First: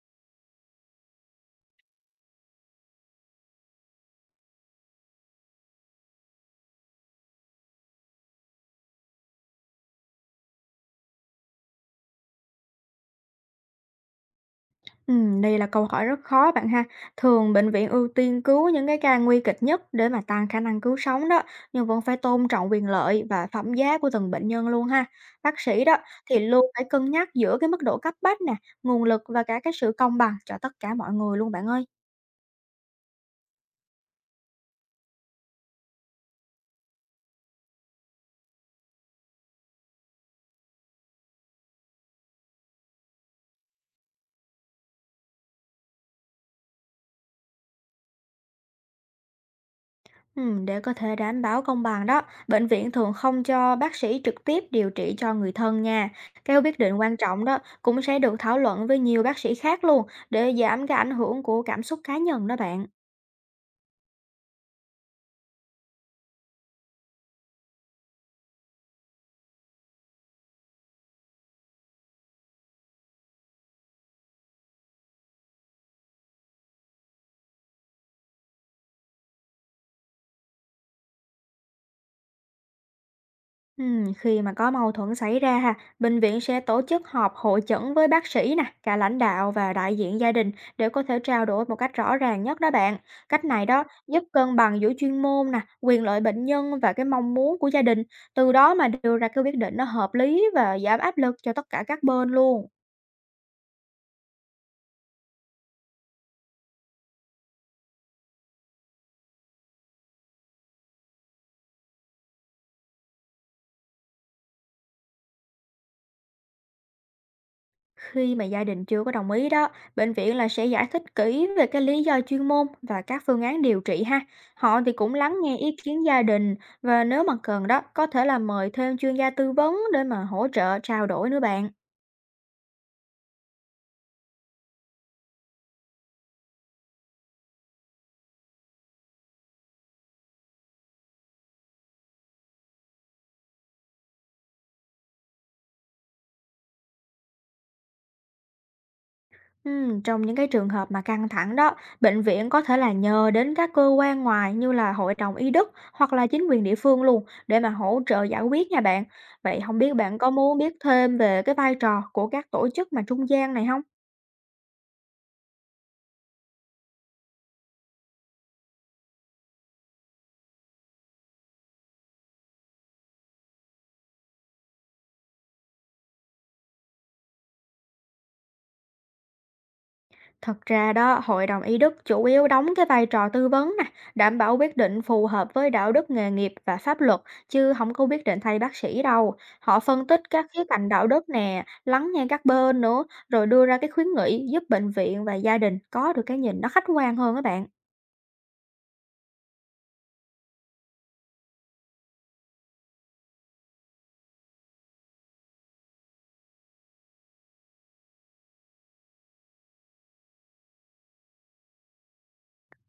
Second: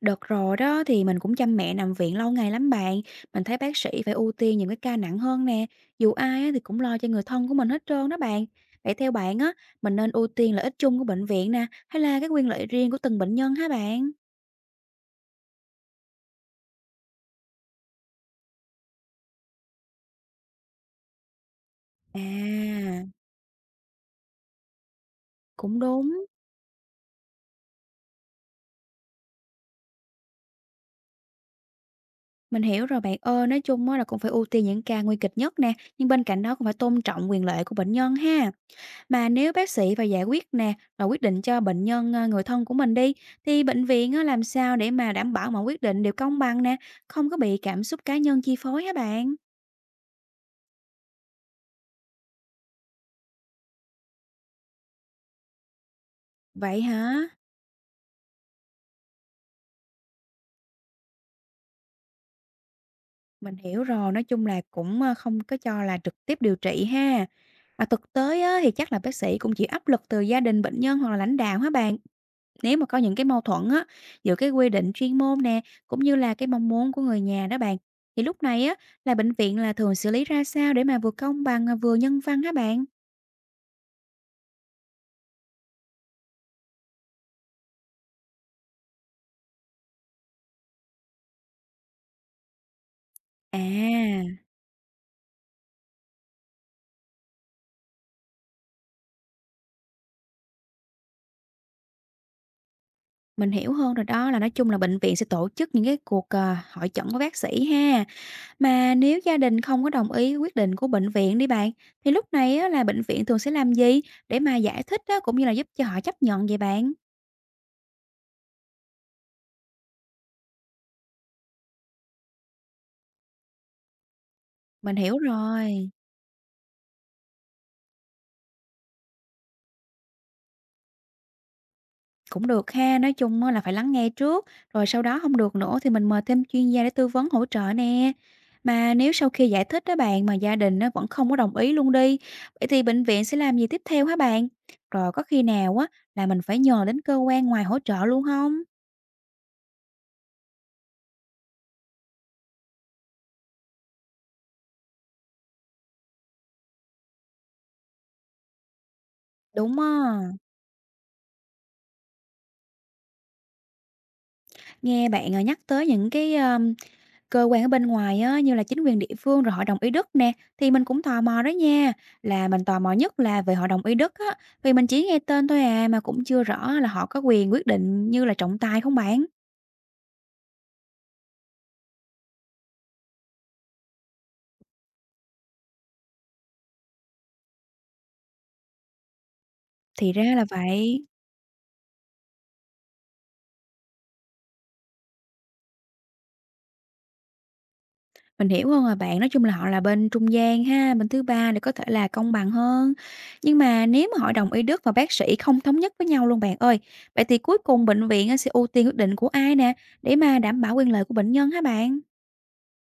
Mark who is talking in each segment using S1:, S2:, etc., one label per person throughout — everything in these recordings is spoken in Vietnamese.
S1: Đợt rồi đó thì mình cũng chăm mẹ nằm viện lâu ngày lắm bạn. Mình thấy bác sĩ phải ưu tiên những cái ca nặng hơn nè. Dù ai á thì cũng lo cho người thân của mình hết trơn đó bạn. Vậy theo bạn á, mình nên ưu tiên lợi ích chung của bệnh viện nè, hay là cái quyền lợi riêng của từng bệnh nhân hả bạn?
S2: Đây là câu hỏi rất khó bạn ha. Thường bệnh viện ưu tiên cứu những cái ca nguy kịch nhất để mà tăng khả năng cứu sống đó, nhưng vẫn phải
S1: À,
S2: tôn trọng quyền lợi và phẩm giá của từng bệnh nhân luôn ha. Bác
S1: cũng
S2: sĩ đó
S1: đúng.
S2: thì luôn phải cân nhắc giữa cái mức độ cấp bách nè, nguồn lực và cả cái sự công bằng cho tất cả mọi người luôn bạn ơi.
S1: Mình hiểu rồi bạn ơi, nói chung á là cũng phải ưu tiên những ca nguy kịch nhất nè, nhưng bên cạnh đó cũng phải tôn trọng quyền lợi của bệnh nhân ha. Mà nếu bác sĩ và giải quyết nè, rồi quyết định cho bệnh nhân, người thân của mình đi, thì bệnh viện á làm sao để mà đảm bảo mọi quyết định đều công bằng nè, không có bị cảm xúc cá nhân chi phối hả bạn?
S2: Để có thể đảm bảo công bằng đó, bệnh viện thường không cho bác sĩ trực tiếp điều trị cho người thân nha. Cái quyết
S1: Vậy
S2: định quan
S1: hả?
S2: trọng đó cũng sẽ được thảo luận với nhiều bác sĩ khác luôn để giảm cái ảnh hưởng của cảm xúc cá nhân đó bạn.
S1: Mình hiểu rồi, nói chung là cũng không có cho là trực tiếp điều trị ha. Mà thực tế á, thì chắc là bác sĩ cũng chịu áp lực từ gia đình bệnh nhân hoặc là lãnh đạo hả bạn? Nếu mà có những cái mâu thuẫn á, giữa cái quy định chuyên môn nè, cũng như là cái mong muốn của người nhà đó bạn, thì lúc này á, là bệnh viện là thường xử lý ra sao để mà vừa công bằng mà vừa nhân văn hả bạn?
S2: Khi mà có mâu thuẫn xảy ra ha, bệnh viện sẽ tổ chức họp hội chẩn với bác sĩ nè, cả lãnh đạo và đại diện gia đình để có thể trao đổi một cách rõ ràng nhất đó bạn. Cách này đó giúp
S1: À,
S2: cân bằng giữa chuyên môn nè, quyền lợi bệnh nhân và cái mong muốn của gia đình, từ đó mà đưa ra cái quyết định nó hợp lý và giảm áp lực cho tất cả các bên luôn.
S1: mình hiểu hơn rồi đó là nói chung là bệnh viện sẽ tổ chức những cái cuộc hội chẩn của bác sĩ ha. Mà nếu gia đình không có đồng ý quyết định của bệnh viện đi bạn, thì lúc này á, là bệnh viện thường sẽ làm gì để mà giải thích á, cũng như là giúp cho họ chấp nhận vậy bạn?
S2: Khi mà gia đình chưa có đồng ý đó, bệnh viện là sẽ giải thích kỹ về cái lý do chuyên môn và các phương án điều trị ha. Họ thì
S1: Mình
S2: cũng
S1: hiểu
S2: lắng nghe ý
S1: rồi.
S2: kiến gia đình và nếu mà cần đó, có thể là mời thêm chuyên gia tư vấn để mà hỗ trợ trao đổi nữa bạn.
S1: Cũng được ha, nói chung á là phải lắng nghe trước, rồi sau đó không được nữa thì mình mời thêm chuyên gia để tư vấn hỗ trợ nè. Mà nếu sau khi giải thích á bạn, mà gia đình nó vẫn không có đồng ý luôn đi, vậy thì bệnh viện sẽ làm gì tiếp theo hả bạn? Rồi có khi nào á là mình phải nhờ đến cơ quan ngoài hỗ trợ luôn không?
S2: Trong những cái trường hợp mà căng thẳng đó, bệnh viện có thể là nhờ đến các cơ quan ngoài như là hội đồng y đức hoặc là chính quyền địa phương luôn để mà hỗ trợ giải quyết nha bạn. Vậy không
S1: Đúng á,
S2: biết bạn có muốn biết thêm về cái vai trò của các tổ chức mà trung gian này không?
S1: nghe bạn, nhắc tới những cái cơ quan ở bên ngoài á, như là chính quyền địa phương rồi hội đồng y đức nè, thì mình cũng tò mò đó nha, là mình tò mò nhất là về hội đồng y đức á, vì mình chỉ nghe tên thôi à, mà cũng chưa rõ là họ có quyền quyết định như là trọng tài không bạn.
S2: Thật ra đó, hội đồng y đức chủ yếu đóng cái vai trò tư vấn nè, đảm bảo quyết định phù hợp với đạo đức nghề nghiệp và pháp luật, chứ không có quyết định thay bác sĩ đâu. Họ phân
S1: Thì
S2: tích
S1: ra là
S2: các khía cạnh
S1: vậy.
S2: đạo đức nè, lắng nghe các bên nữa, rồi đưa ra cái khuyến nghị giúp bệnh viện và gia đình có được cái nhìn nó khách quan hơn các bạn.
S1: Mình hiểu hơn rồi bạn, nói chung là họ là bên trung gian ha, bên thứ ba để có thể là công bằng hơn. Nhưng mà nếu mà hội đồng y đức và bác sĩ không thống nhất với nhau luôn bạn ơi, vậy thì cuối cùng bệnh viện á sẽ ưu tiên quyết định của ai nè, để mà đảm bảo quyền lợi của bệnh nhân hả bạn?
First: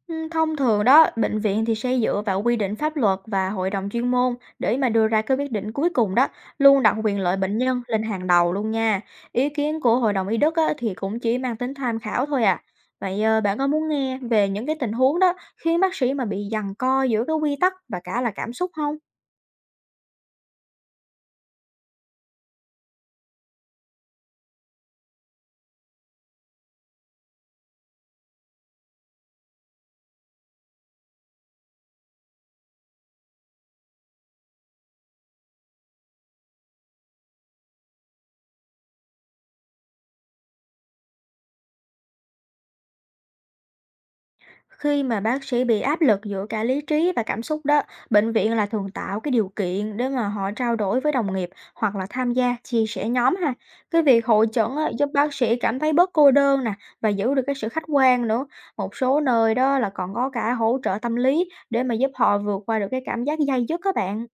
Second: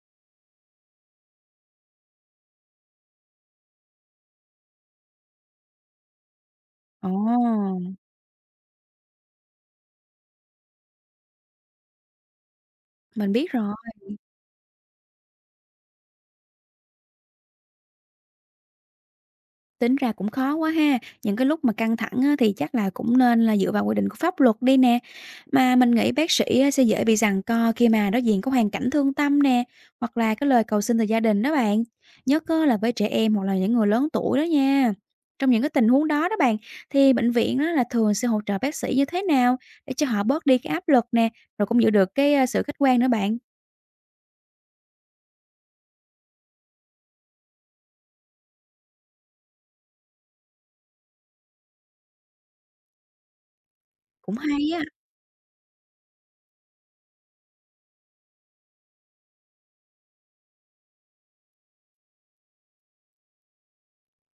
S2: Thông thường đó, bệnh viện thì sẽ dựa vào quy định pháp luật và hội đồng chuyên môn để mà đưa ra cái quyết định cuối cùng đó, luôn đặt
S1: Ồ,
S2: quyền lợi bệnh nhân lên hàng đầu luôn nha. Ý kiến của hội đồng y đức á, thì cũng chỉ mang tính tham khảo thôi à. Vậy
S1: mình biết
S2: bạn có
S1: rồi.
S2: muốn nghe về những cái tình huống đó khiến bác sĩ mà bị giằng co giữa cái quy tắc và cả là cảm xúc không?
S1: Tính ra cũng khó quá ha, những cái lúc mà căng thẳng á, thì chắc là cũng nên là dựa vào quy định của pháp luật đi nè. Mà mình nghĩ bác sĩ á, sẽ dễ bị giằng co khi mà đối diện có hoàn cảnh thương tâm nè, hoặc là cái lời cầu xin từ gia đình đó bạn. Nhất á, là với trẻ em hoặc là những người lớn tuổi đó nha. Trong những cái tình huống đó đó bạn, thì bệnh viện đó là thường sẽ hỗ trợ bác sĩ như thế nào để cho họ bớt đi cái áp lực nè, rồi cũng giữ được cái sự khách quan nữa bạn.
S2: Khi mà bác sĩ bị áp lực giữa cả lý trí và cảm xúc đó, bệnh viện là thường tạo cái điều kiện để mà họ trao đổi với đồng nghiệp hoặc là tham gia chia sẻ nhóm ha. Cái việc
S1: Cũng
S2: hội
S1: hay
S2: chẩn
S1: á.
S2: á, giúp bác sĩ cảm thấy bớt cô đơn nè và giữ được cái sự khách quan nữa. Một số nơi đó là còn có cả hỗ trợ tâm lý để mà giúp họ vượt qua được cái cảm giác day dứt các bạn.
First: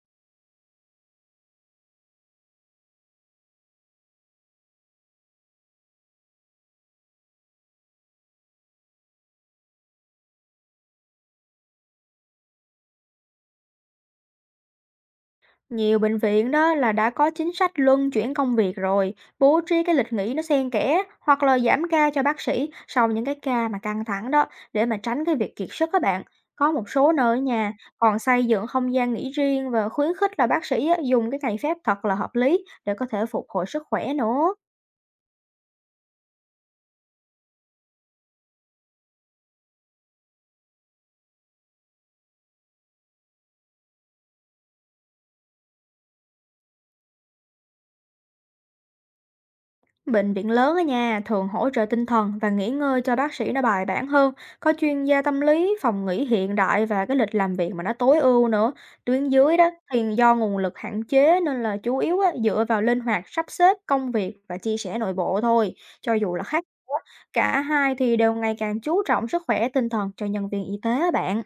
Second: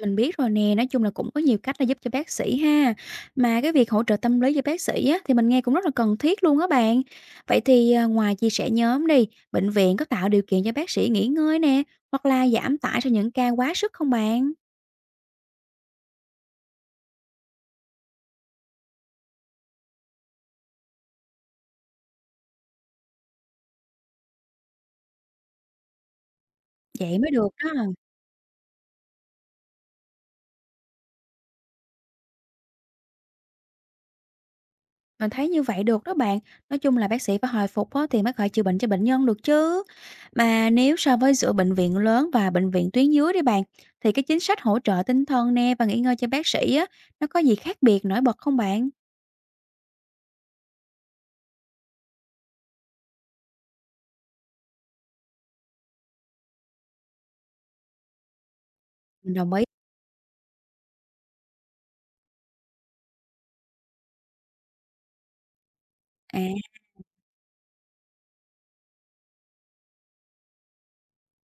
S1: Mình biết rồi nè, nói chung là cũng có nhiều cách để giúp cho bác sĩ ha. Mà cái việc hỗ trợ tâm lý cho bác sĩ á, thì mình nghe cũng rất là cần thiết luôn á bạn. Vậy thì ngoài chia sẻ nhóm đi, bệnh viện có tạo điều kiện cho bác sĩ nghỉ ngơi nè, hoặc là giảm tải cho những ca quá sức không bạn?
S2: Nhiều bệnh viện đó là đã có chính sách luân chuyển công việc rồi, bố trí cái lịch nghỉ nó xen kẽ hoặc là giảm ca cho bác sĩ sau những cái ca mà căng thẳng đó để mà tránh cái việc kiệt sức các bạn. Có một số
S1: Vậy mới
S2: nơi ở
S1: được
S2: nhà
S1: đó.
S2: còn xây dựng không gian nghỉ riêng và khuyến khích là bác sĩ á, dùng cái ngày phép thật là hợp lý để có thể phục hồi sức khỏe nữa.
S1: Mình thấy như vậy được đó bạn. Nói chung là bác sĩ phải hồi phục á, thì mới khỏi chữa bệnh cho bệnh nhân được chứ. Mà nếu so với giữa bệnh viện lớn và bệnh viện tuyến dưới đi bạn, thì cái chính sách hỗ trợ tinh thần nè và nghỉ ngơi cho bác sĩ á, nó có gì khác biệt nổi bật không bạn?
S2: Bệnh viện lớn ở nhà thường hỗ trợ tinh thần và nghỉ ngơi cho bác sĩ nó bài bản hơn, có chuyên gia tâm lý, phòng nghỉ hiện đại và cái lịch làm việc mà nó tối ưu nữa. Tuyến
S1: Mình đồng
S2: dưới
S1: ý.
S2: đó thì do nguồn lực hạn chế nên là chủ yếu á, dựa vào linh hoạt sắp xếp công việc và chia sẻ nội bộ thôi. Cho dù
S1: À,
S2: là khác nhau á, cả hai thì đều ngày càng chú trọng sức khỏe tinh thần cho nhân viên y tế á bạn.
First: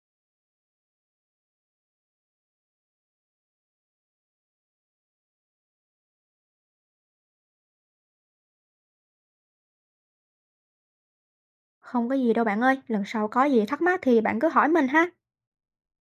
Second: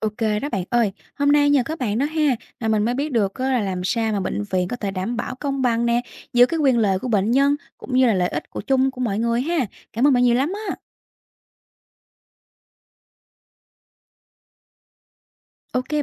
S1: ô, đó bạn ơi. Hôm nay nhờ các bạn đó ha, mà mình mới biết được á là làm sao mà bệnh viện có thể đảm bảo công bằng nè, giữa cái quyền lợi của bệnh nhân cũng như là lợi ích của chung của mọi người ha. Cảm ơn bạn nhiều lắm á.
S2: Không có gì đâu bạn ơi, lần sau có gì thắc mắc thì bạn cứ hỏi mình ha.
S1: Ok kê.